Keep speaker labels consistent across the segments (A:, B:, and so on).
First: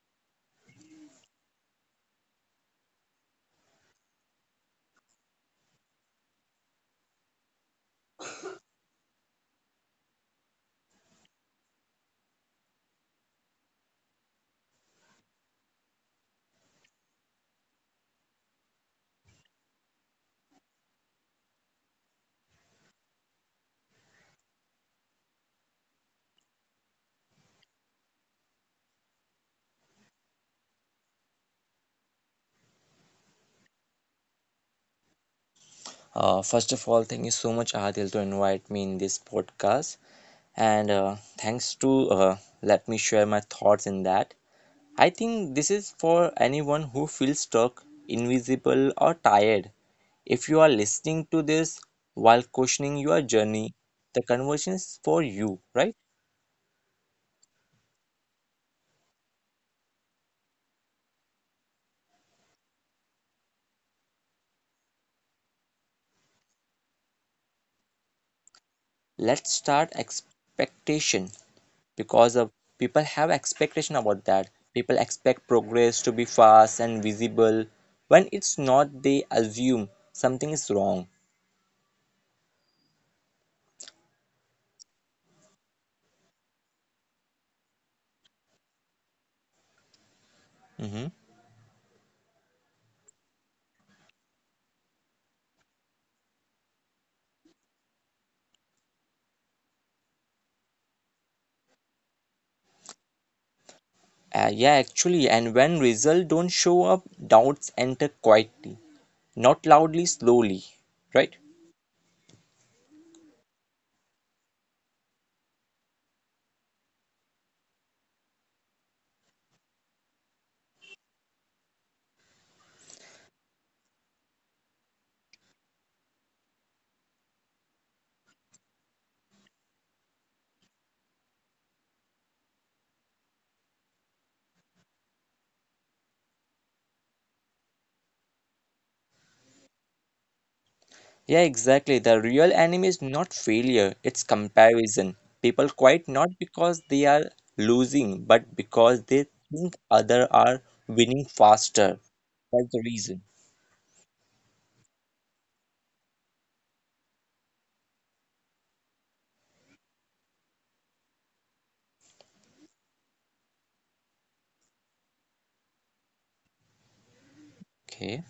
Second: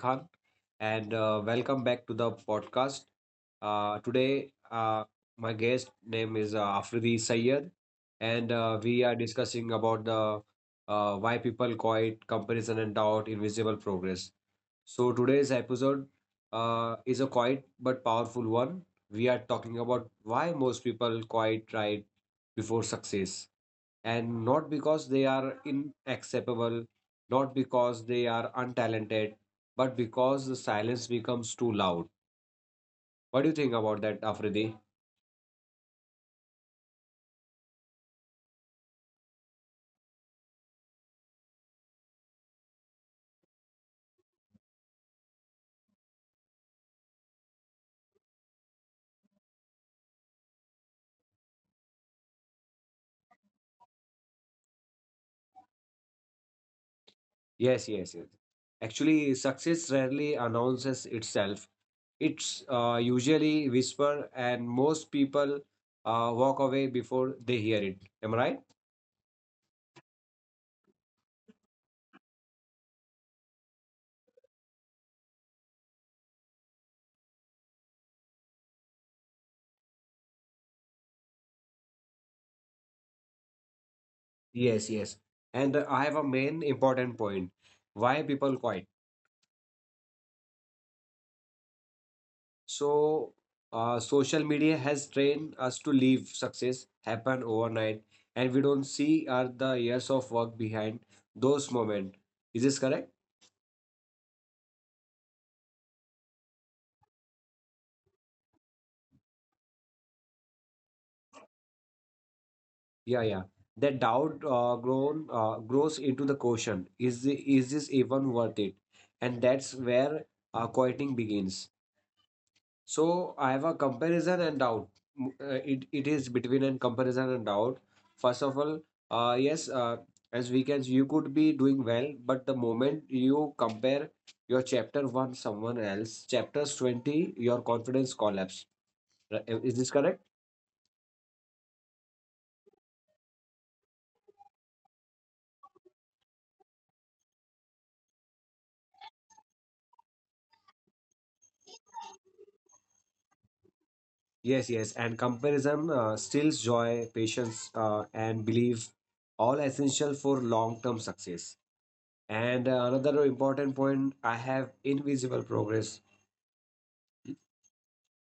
A: Khan, and welcome back to the podcast. Today, my guest name is Afridi Sayed, and we are discussing about the why people call it comparison and doubt, invisible progress. So today's episode is a quiet but powerful one. We are talking about why most people quite right before success and not because they are inacceptable, not because they are untalented, but because the silence becomes too loud. What do you think about that, Afridi?
B: First of all, thank you so much, Adil, to invite me in this podcast. And thanks to Let me share my thoughts in that. I think this is for anyone who feels stuck, invisible, or tired. If you are listening to this while questioning your journey, the conversation is for you, right?
A: Yes, yes, yes. Actually, success rarely announces itself. It's usually whisper, and most people walk away before they hear it. Am I right?
B: Let's start expectation. Because of people have expectation about that, people expect progress to be fast and visible. When it's not, they assume something is wrong.
A: Yes, yes. And I have a main important point. Why people quiet?
B: Mhm.
A: So, social media has trained us to leave success happen overnight, and we don't see are the years of work behind those moments. Is this correct?
B: Yeah, actually. And when results don't show up, doubts enter quietly, not loudly, slowly, right?
A: Yeah, yeah. That doubt grown grows into the question: Is this even worth it? And that's where quieting begins. So I have a comparison and doubt. It is between a comparison and doubt. First of all, yes, as weekends you could be doing well, but the moment you compare your chapter one someone else, chapters 20, your confidence collapse. Is this correct?
B: Yeah, exactly. The real enemy is not failure, it's comparison. People quit not because they are losing, but because they think other are winning faster. That's the reason.
A: Yes, yes. And comparison steals joy, patience, and belief, all essential for long term success. And another important point, I have invisible progress.
B: Okay.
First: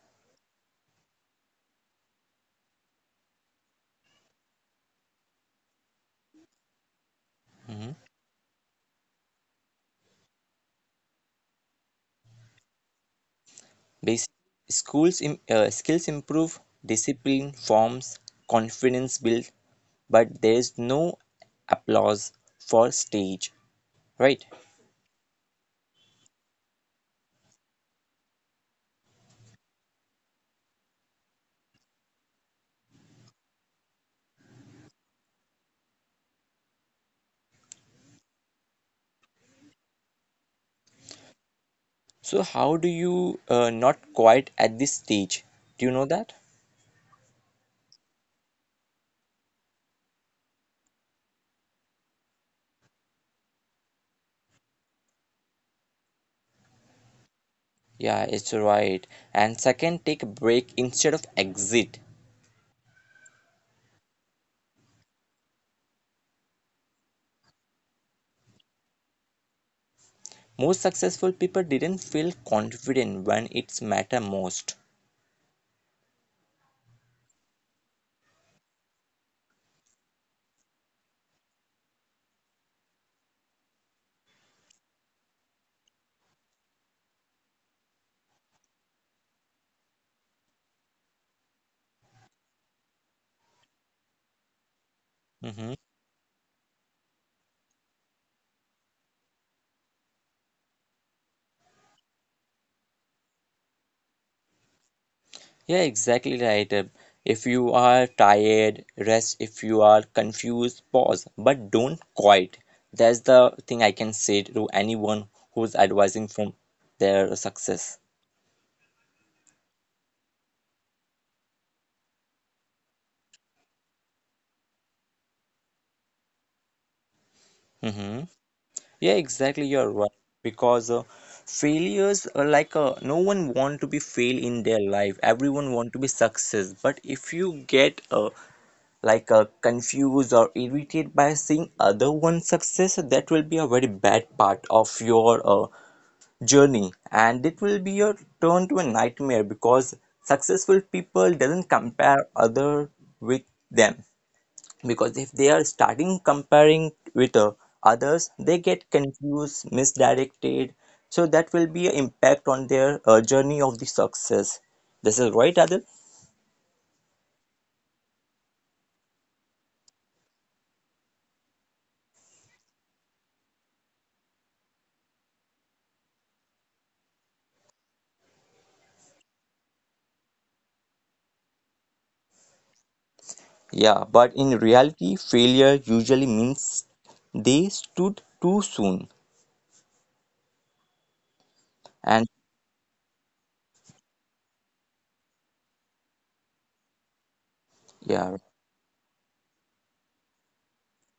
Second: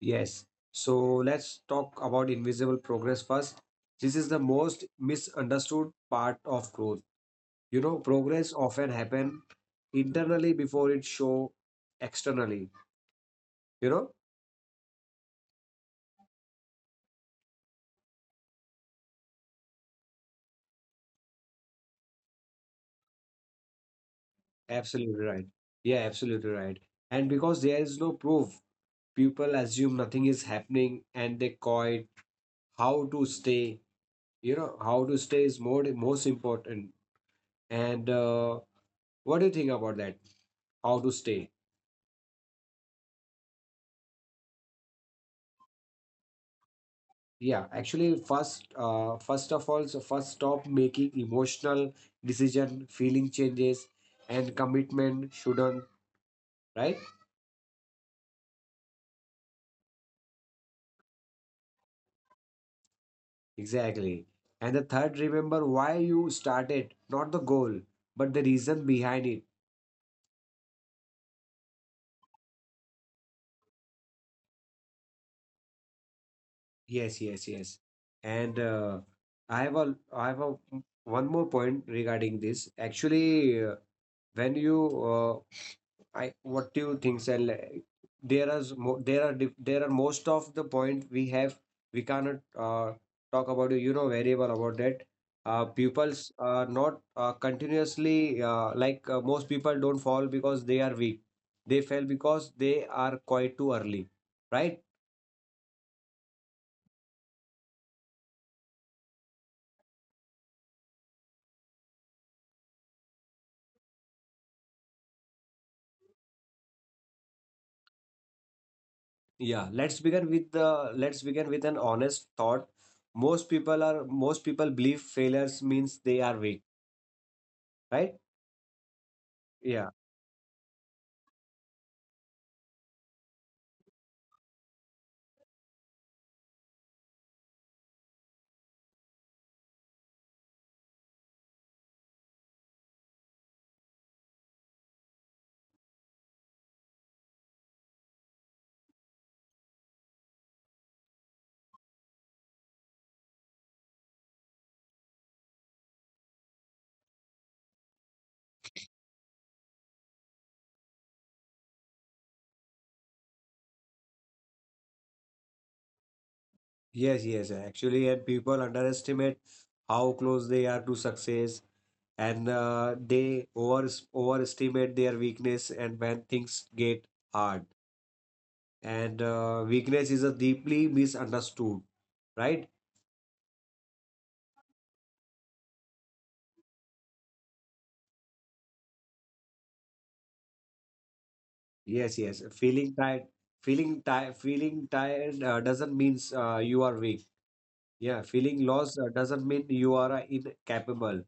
A: Yes. So let's talk about invisible progress first. This is the most misunderstood part of growth. You
B: Mhm.
A: know, progress often happen internally before it show externally. You know,
B: Basic Skills improve, discipline forms, confidence build, but there's no applause for stage, right?
A: Absolutely right. Yeah, absolutely right. And because there is no proof, people assume nothing is happening and they coit how to stay. You know, how to stay is more most important. And what do you think about that? How to stay?
B: So how do you not quiet at this stage? Do you know that?
A: Yeah, actually, first of all, so first stop making emotional decision, feeling changes, and commitment shouldn't, right?
B: Yeah, it's right. And second, take a break instead of exit.
A: Exactly. And the third, remember why you started, not the goal, but the reason behind it.
B: Most successful people didn't feel confident when it's matter most.
A: Yes, yes, yes. And I have a one more point regarding this. Actually, when you I what do you think, sir? Like, There are most of the point we have. We cannot uh, talk about variable about that.
B: Mhm.
A: Pupils are not continuously like most people don't fall because they are weak. They fail because they are quite too early, right?
B: Yeah, exactly right. If you are tired, rest. If you are confused, pause. But don't quit. That's the thing I can say to anyone who's advising from their success.
A: Yeah. Let's begin with an honest thought. Most people believe failures means they are weak, right?
B: Mm-hmm. Yeah, exactly. You're
A: Yeah.
B: right. Because failures are like, no one want to be fail in their life. Everyone want to be success. But if you get confused or irritated by seeing other one success, that will be a very bad part of your journey, and it will be your turn to a nightmare. Because successful people doesn't compare other with them, because if they are starting comparing with others, they get confused, misdirected. So that will be an impact on their journey of the success. This is right, Adil.
A: Yes, yes, actually, and people underestimate how close they are to success, and they overestimate their weakness. And when things get hard, and weakness is a deeply misunderstood, right?
B: Yeah, but in reality failure usually means they stood too soon.
A: Yes,
B: And
A: yes. Feeling tired doesn't mean you are weak. Yeah,
B: yeah.
A: feeling lost doesn't mean you are incapable.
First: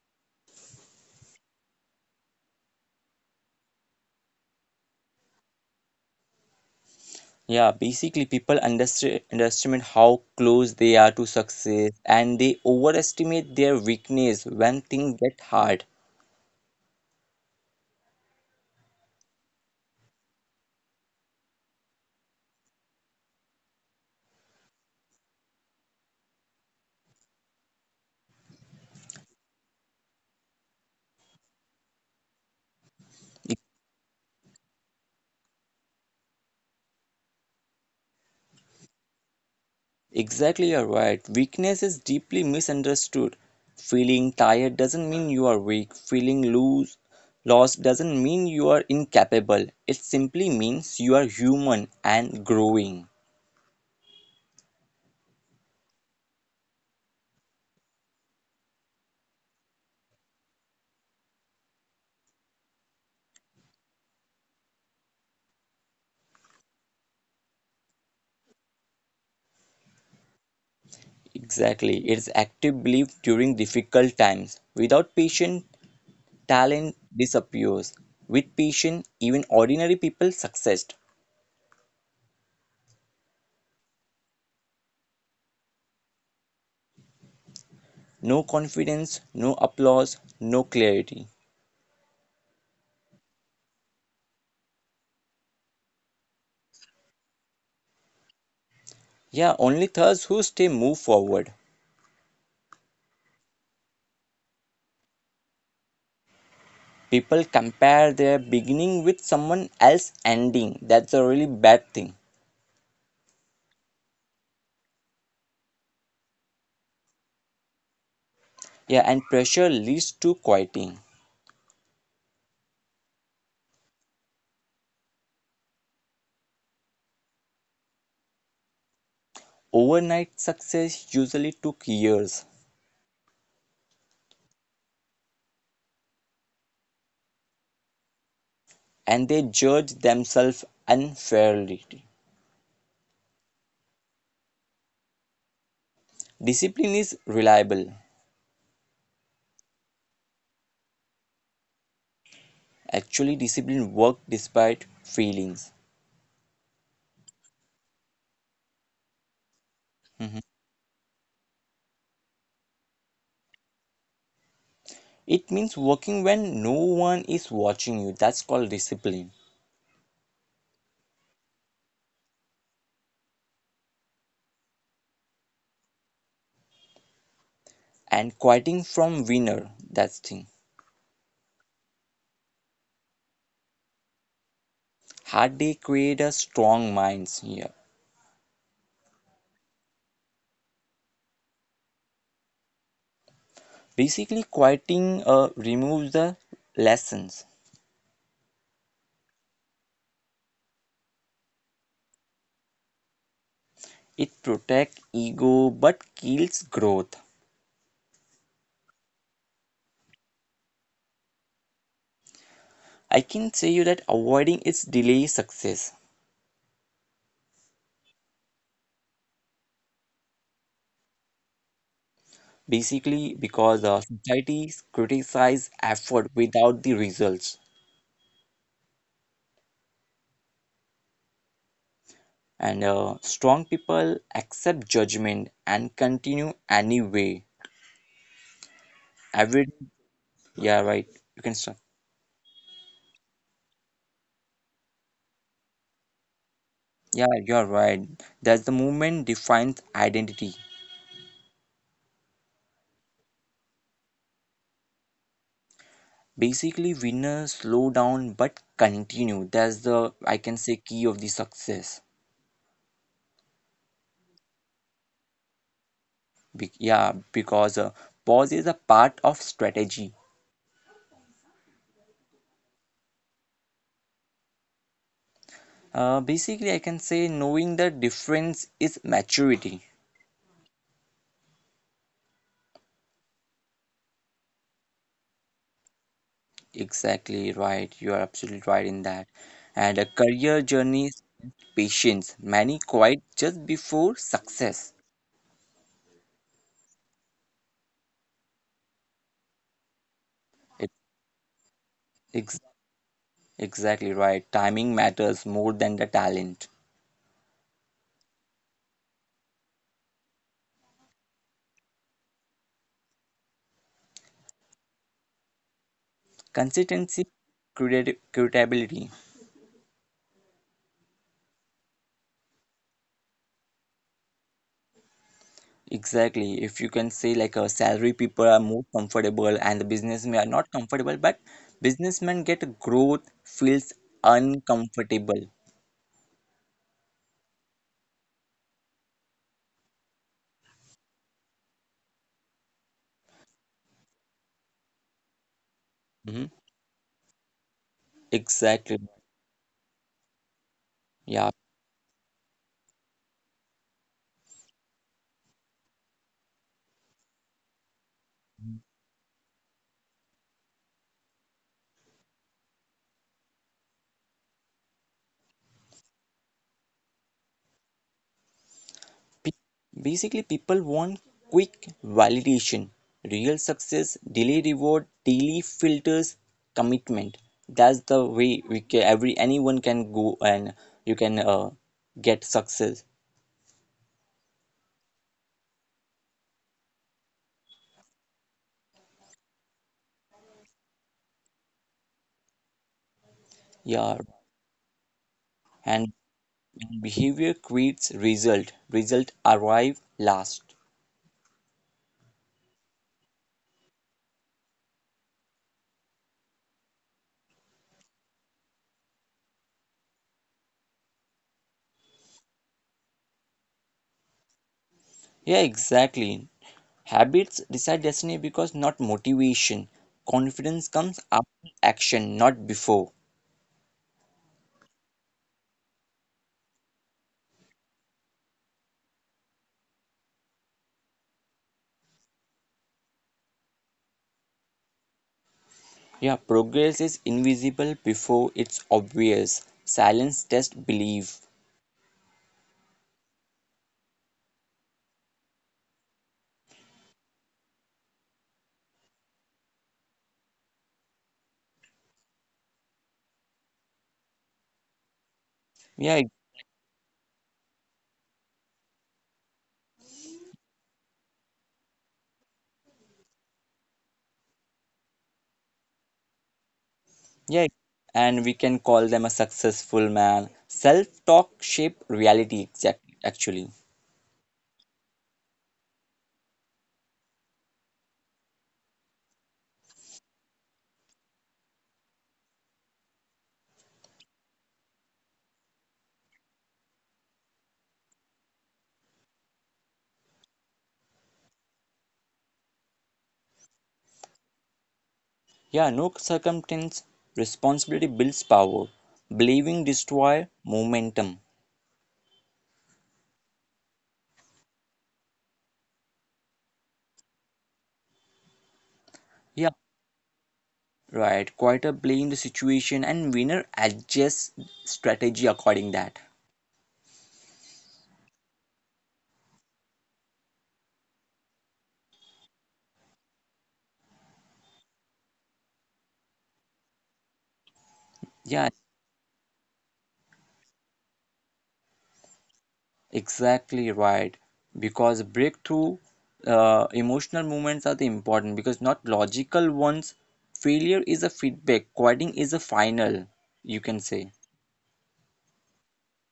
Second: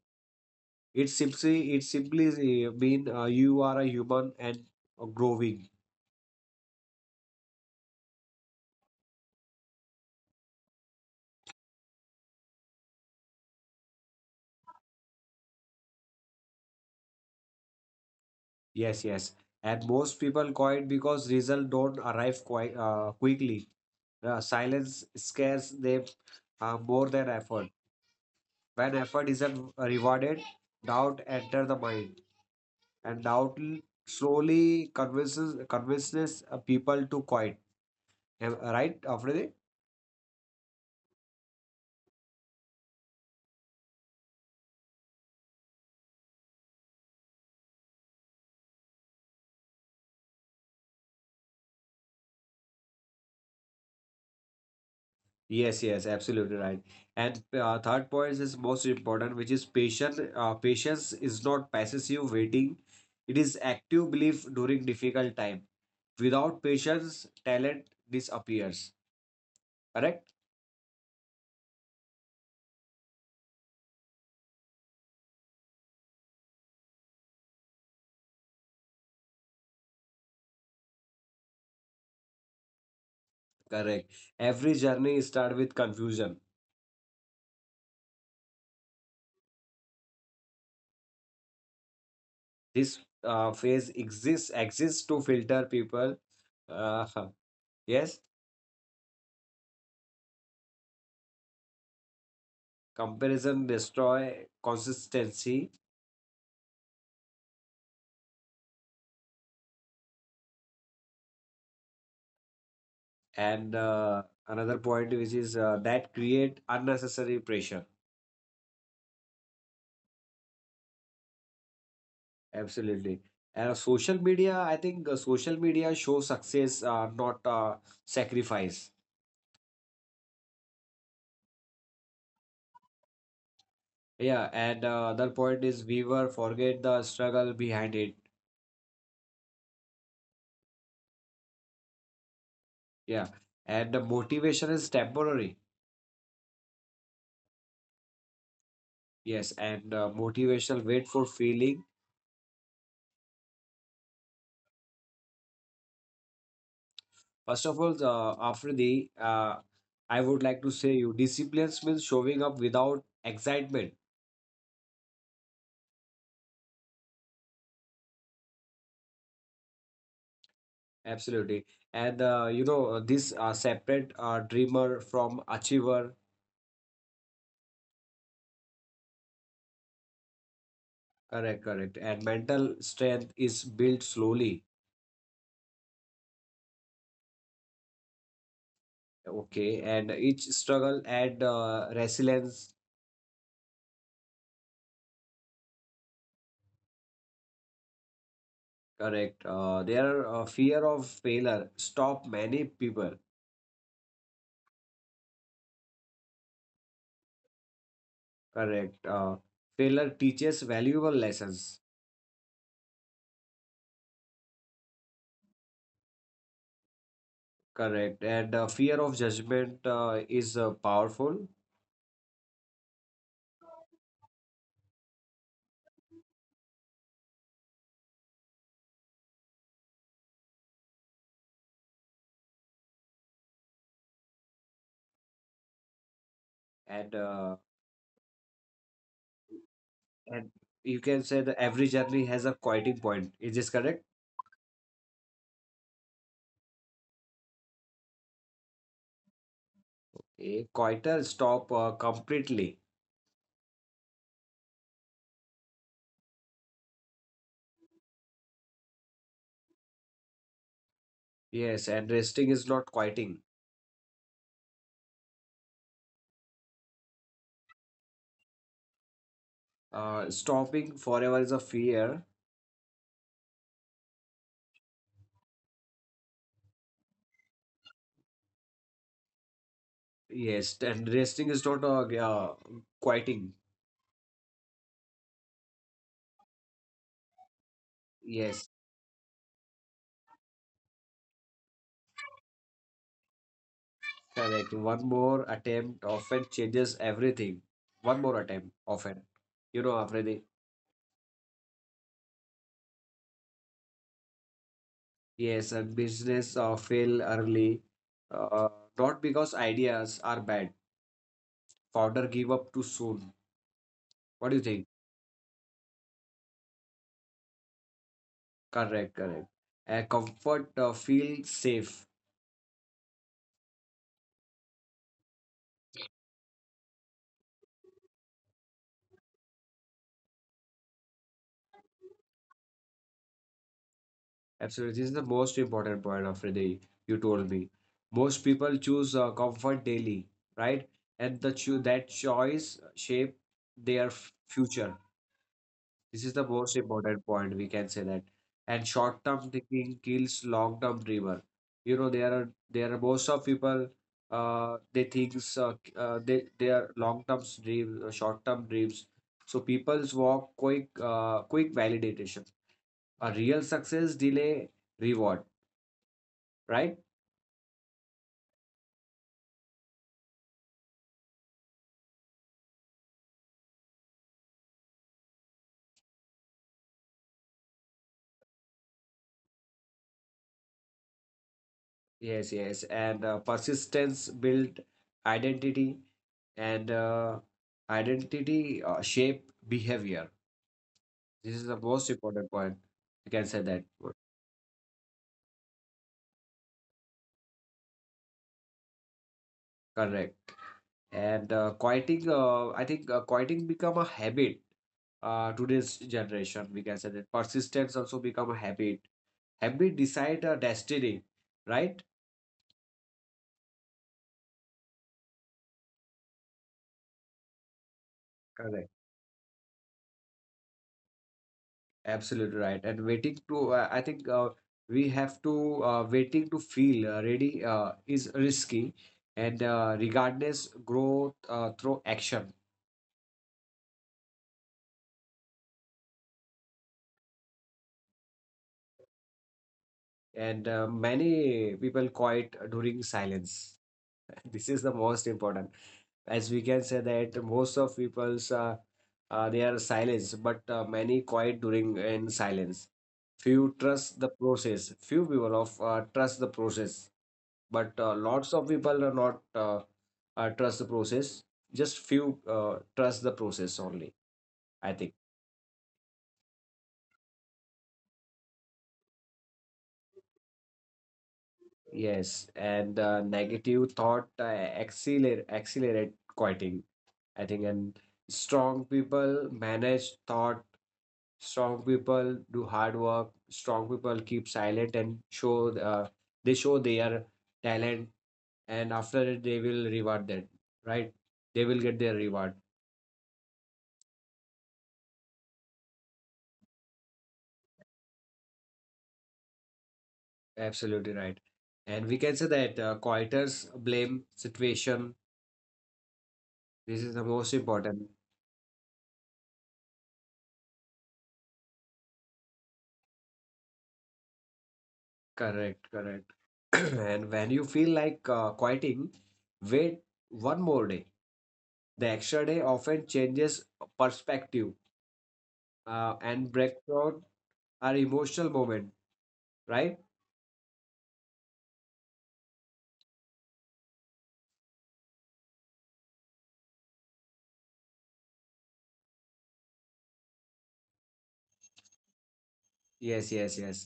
A: It simply mean you are a human and growing.
B: Yeah, basically people underestimate how close they are to success, and they overestimate their weakness when things get hard.
A: Yes, yes. And most people quit because results don't arrive quite quickly. Silence scares them more than effort. When effort isn't rewarded, doubt enters the mind, and
B: E-
A: slowly convinces people to quit. Right, Afridi?
B: Exactly, you're right. Weakness is deeply misunderstood. Feeling tired doesn't mean you are weak. Feeling loose, lost doesn't mean you are incapable. It simply means you are human and growing.
A: Yes, yes, absolutely right. And third point is most important, which is patient. Patience is not passive waiting; it is active belief during difficult time. Without patience, talent disappears. Correct?
B: Exactly. It's active belief during difficult times. Without patience, talent disappears. With patience, even ordinary people success.
A: Correct. Every journey start with confusion.
B: No confidence, no applause, no clarity.
A: This phase exists to filter people. Uh, yes.
B: Yeah, only those who stay move forward.
A: Comparison destroy consistency.
B: People compare their beginning with someone else's ending. That's a really bad thing.
A: And another point, which is that create unnecessary pressure.
B: Yeah, and pressure leads to quitting.
A: Absolutely. And social media, I think social media shows success, not sacrifice.
B: Overnight success usually took years,
A: Yeah. And other point is we were forget the struggle behind it.
B: and they judge themselves unfairly.
A: Yeah. And the motivation is temporary.
B: Discipline is reliable.
A: Yes. And motivational wait for feeling.
B: Actually, discipline works despite feelings.
A: First of all, after the I would
B: Mhm.
A: like to say you disciplines means showing up without excitement.
B: It means working when no one is watching you. That's called discipline.
A: Absolutely. And this separate dreamer from achiever,
B: And quieting from winner. That's thing.
A: correct, correct. And mental strength is built slowly,
B: Hard day create a strong minds here.
A: okay. And each struggle add resilience,
B: Basically, quieting removes the lessons.
A: correct. Their fear of failure stop many people,
B: It protects ego but kills growth.
A: correct. Failure teaches valuable lessons,
B: I can say you that avoiding its delay success.
A: correct. And fear of judgment is powerful.
B: Basically, because societies criticize effort without the results. And strong people accept judgment and continue anyway.
A: And uh,
B: Every, yeah, right, you can start.
A: and you can say that every journey has a quieting point. Is this correct?
B: Yeah, you're right. That's the movement defines identity.
A: A coital stop completely.
B: Basically, winners slow down but continue. That's the, I can say, key of the success.
A: Yes, and resting is not quieting.
B: Yeah, because pause is a part of strategy.
A: Stopping forever is a fear.
B: Basically, I can say knowing the difference is maturity.
A: Yes, and resting is not quieting.
B: Exactly right. You are absolutely right in that. And a career journey
A: Yes,
B: is patience. Many quit just before success.
A: correct. One more attempt often changes everything. One more
B: It,
A: attempt often. You know,
B: ex-
A: Afridi.
B: exactly right. Timing matters more than the talent.
A: Yes, and business fail early. Uh, not because ideas are bad. Founder give up too soon. What do you
B: Consistency,
A: think?
B: credit, credibility.
A: Correct, correct. Comfort feel safe.
B: Exactly. If you can say, like a salary people are more comfortable and the businessmen are not comfortable, but businessmen get growth feels uncomfortable.
A: Absolutely, this is the most important point of the day you told me. Most people choose comfort daily, right? And that choice shape
B: Hmm.
A: their future. This is the
B: Exactly.
A: most important point we can say that. And
B: Yeah,
A: short-term thinking kills long-term dreamer. There are most of people they thinks they their long-term dreams, short-term dreams. So people's walk quick validation. A real success delay reward, right?
B: Pe- Basically, people want quick validation, real success, delay reward, daily filters, commitment. That's the way we can, every anyone can go and you can get success.
A: Yes, yes. And persistence build identity and identity shape behavior. This is the
B: Yeah,
A: most important point. You can say
B: and
A: that.
B: behavior creates result. Result arrive last.
A: Correct. And quieting, I think quieting become a habit. Today's generation, we can say that persistence also become a habit. Habit decide a destiny, right?
B: Yeah, exactly. Habits decide destiny because not motivation. Confidence comes
A: Correct.
B: after action, not before.
A: Absolutely right. And I think we have to waiting to feel ready is risky, and regardless growth through action.
B: Yeah, progress is invisible before it's obvious. Silence test belief.
A: And many people quiet during silence. This is the most important. As we can say that most of people's they are silence, but many quiet during in silence. Few
B: Yeah,
A: trust the process. Few people of trust the process, but lots of people are not trust the process. Just few trust the process only, I think.
B: yeah. And we can call them a successful man. Self-talk shape reality exact actually.
A: Yes. And negative thought accelerate quieting, I think. And strong people manage thought. Strong people do hard work. Strong people keep silent and show, uh, they show their talent. And after it, they will reward that, right? They will get their reward.
B: Yeah, no circumstance, responsibility builds power. Believing destroy momentum.
A: Absolutely right. And we can say that quitters blame situation. This is the
B: Yeah,
A: most important.
B: right. Quite a blame the situation, and winner adjusts strategy according that.
A: Correct, correct. And when you feel like quieting, wait one more day. The extra day often changes perspective
B: Yeah,
A: and breakthrough our emotional moment, right?
B: exactly right. Because breakthrough, emotional movements are the important because not logical ones. Failure is a feedback. Quitting is a final, you can say.
A: Yes, yes, yes.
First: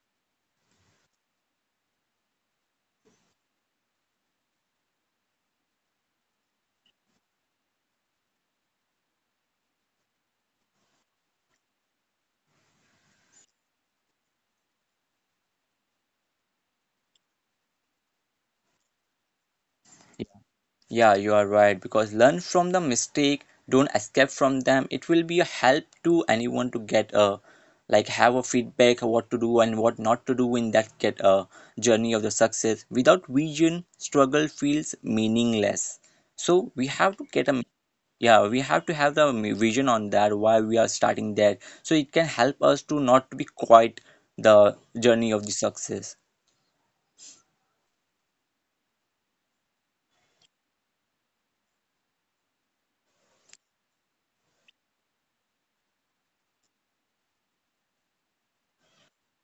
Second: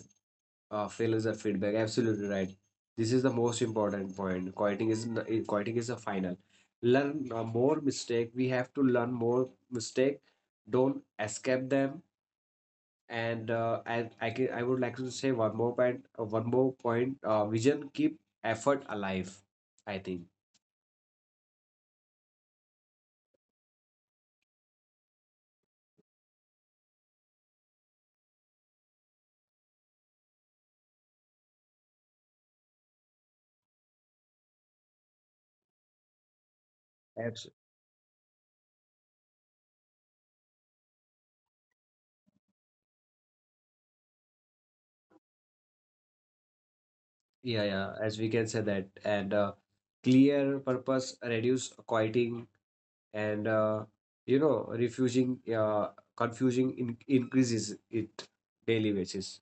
A: Failures are feedback. Absolutely right. This is the most important point. Quieting is a final. Learn more mistake. We have to learn more mistake. Don't escape them. And I would like to say one more point. One more point. Vision keep effort alive, I think.
B: Yeah, you are right, because learn from the mistake, don't escape from them. It will be a help to anyone to get a, like, have a feedback of what to do and what not to do in that, get a journey of the success. Without vision, struggle feels meaningless. So we have to get
A: Abs-
B: a, yeah, we have to have the vision on that why we are starting that, so it can help us to not to be quite the journey of the success.
A: yeah, yeah. As we can say that and. Clear purpose reduce quieting and refusing confusing increases it daily basis.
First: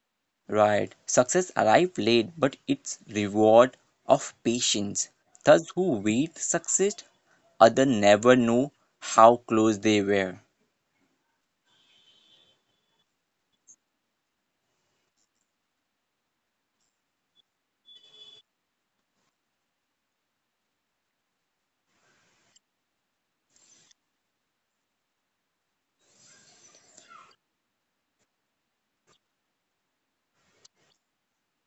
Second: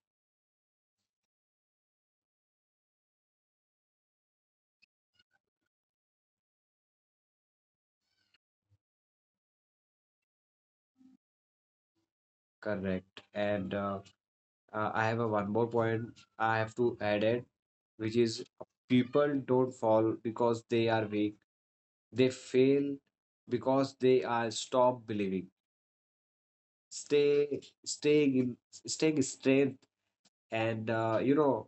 B: Right. Success arrived late, but its reward of patience. Thus, who wait success, other never know how close they were.
A: Correct. And I have a one more point I have to add it, which is people don't fall because they are weak. They fail because they are stop believing, stay, staying strength. And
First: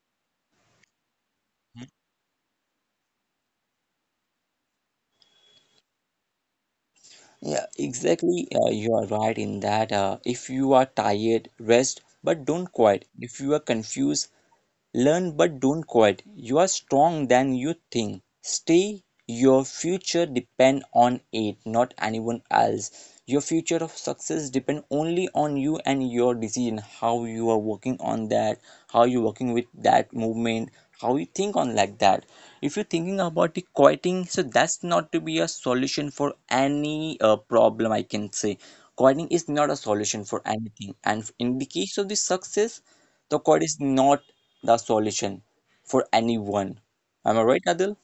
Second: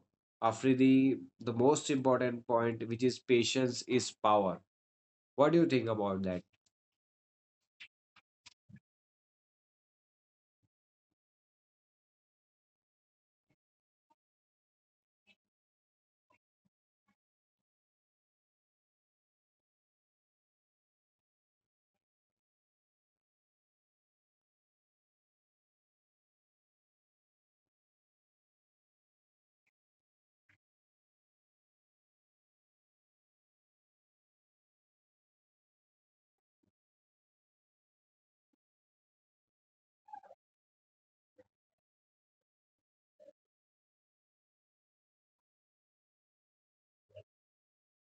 A: after the most important point, which is patience is power. What do you think about that?
B: Yeah, exactly. You are right in that. If you are tired, rest, but don't quit. If you are confused, learn but don't quit. You are stronger than you think. Stay. Your future depends on it, not anyone else. Your future of success depends only on you and your decision. How you are working on that, how you working with that movement, how you think on like that. If you're thinking about the quitting, so that's not to be a solution for any problem. I can say quitting is not a solution for anything. And in the case of the success, the quit is not the solution for anyone. Am I right, Adil?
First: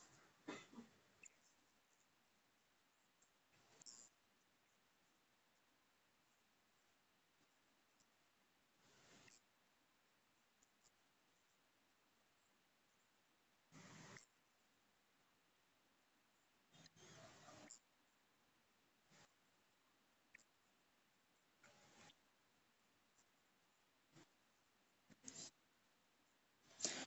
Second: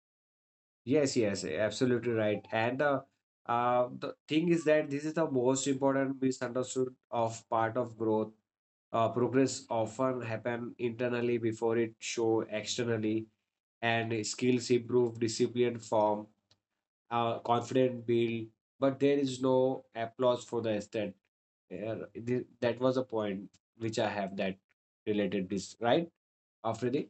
A: Yes, yes, absolutely right. And the thing is that this is the most important misunderstood of part of growth. Progress often happen internally before it show externally, and skills improve, discipline form, confident build. But there is no applause for the extent. That was a point which I have that related this, right, after the,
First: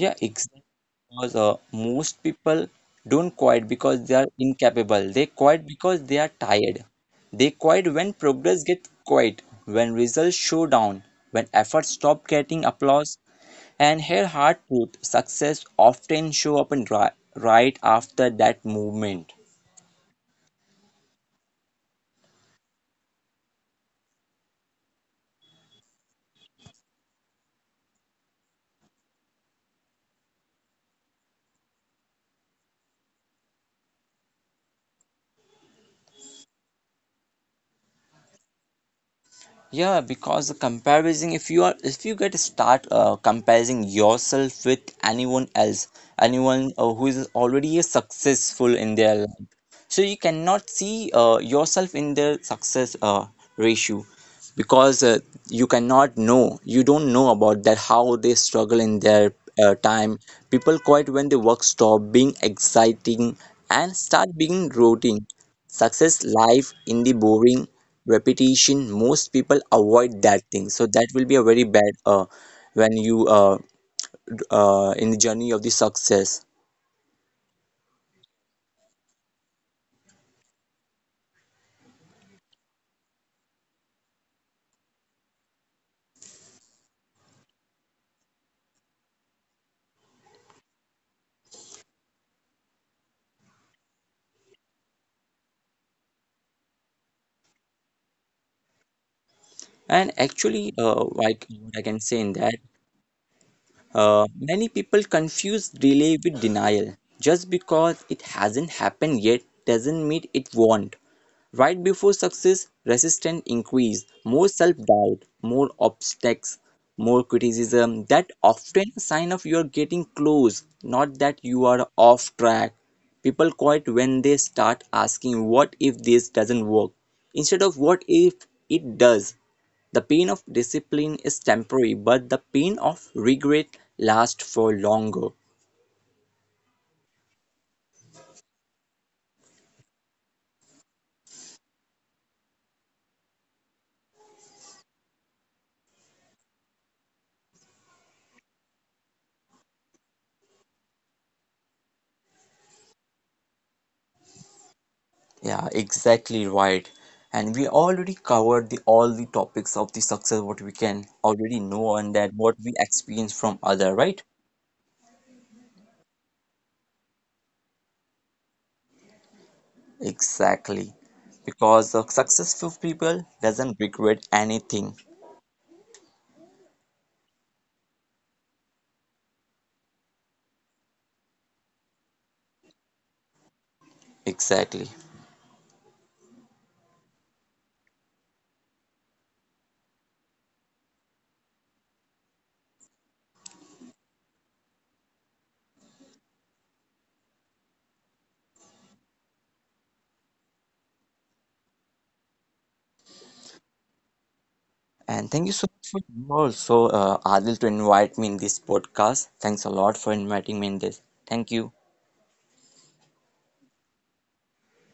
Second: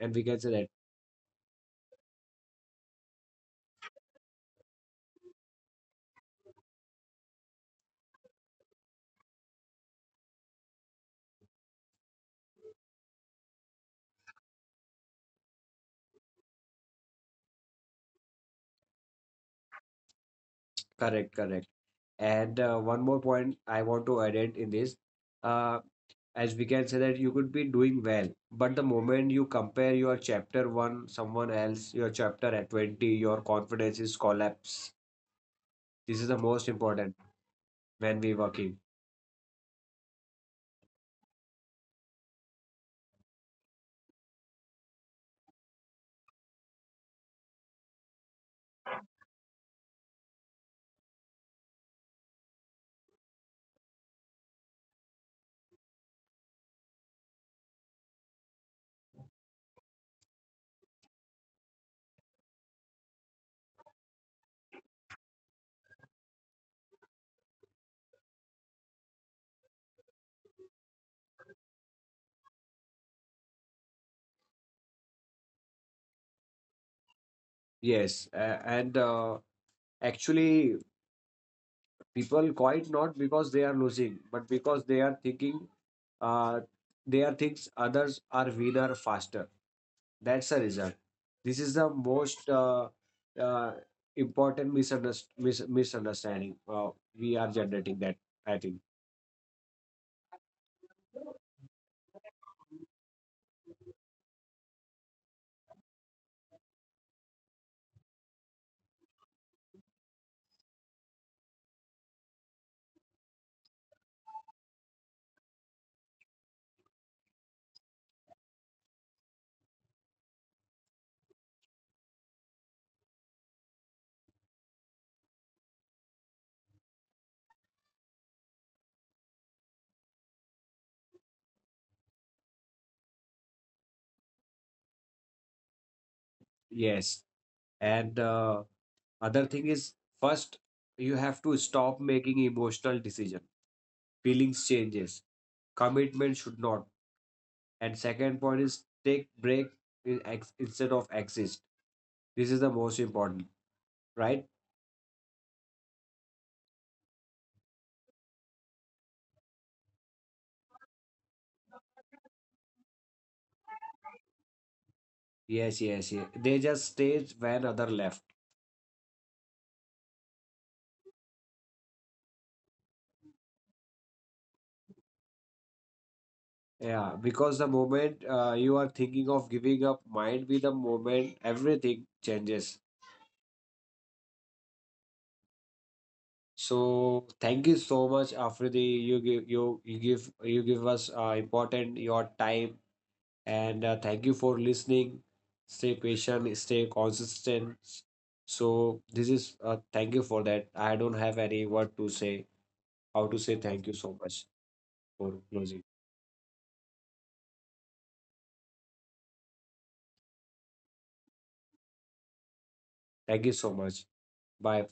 A: and we can say
B: exactly.
A: that.
B: Because most people don't quit because they are incapable. They quit because they are tired. They quit when progress gets quiet, when results show down, when efforts stop getting applause. And here, hard truth, success often show up and right after that movement.
A: Correct, correct. And one more point I want to add it in this, uh, as we can say that you could be doing well, but the moment you compare your chapter one, someone else, your chapter at 20, your confidence is collapse. This is the most important when we working.
B: Yeah, because the comparison, if you are, if you get start comparing yourself with anyone else, anyone who is already a successful in their life, so you cannot see yourself in the success ratio. Because you cannot know, you don't know about that, how they struggle in their time. People quit when the work stop being exciting and start being routine. Success life in the boring repetition most people avoid that thing, so that will be a very bad when you in the journey of the success.
A: Yes, and actually people quite not because they are losing, but because they are thinking uh, they are thinks others are winner faster. That's the result. This is the most uh, important misunderstanding we are generating. That I think.
B: And actually, what I can say in that, many people confuse delay with denial. Just because it hasn't happened yet doesn't mean it won't. Right before success, resistance increase, more self-doubt, more obstacles, more criticism. That often a sign of you're getting close, not that you are off track. People quit when they start asking what if this doesn't work instead of what if it does. The pain of discipline is temporary, but the pain of regret lasts for longer.
A: Yes. And other thing is first you have to stop making emotional decision. Feelings changes. Commitment should not. And second point is take break instead of exist. This is the most important, right?
B: Yeah, exactly right. And we already covered the all the topics of the success, what we can already know and that what we experience from other, right?
A: Yes, yes, yes. They just stayed when other left.
B: Exactly. Because the successful people doesn't regret anything.
A: Yeah, because the moment you are thinking of giving up might be the moment everything changes.
B: Exactly.
A: So thank you so much, Afridi. You give us important your time and thank you for listening. Stay patient, stay consistent. So this is thank you for that. I don't have any word to say. How to say thank you so much
B: And
A: for
B: thank you so
A: closing.
B: much for you also, Adil, to invite me in this podcast. Thanks a lot for inviting me in this. Thank you.
A: Thank you so much. Bye.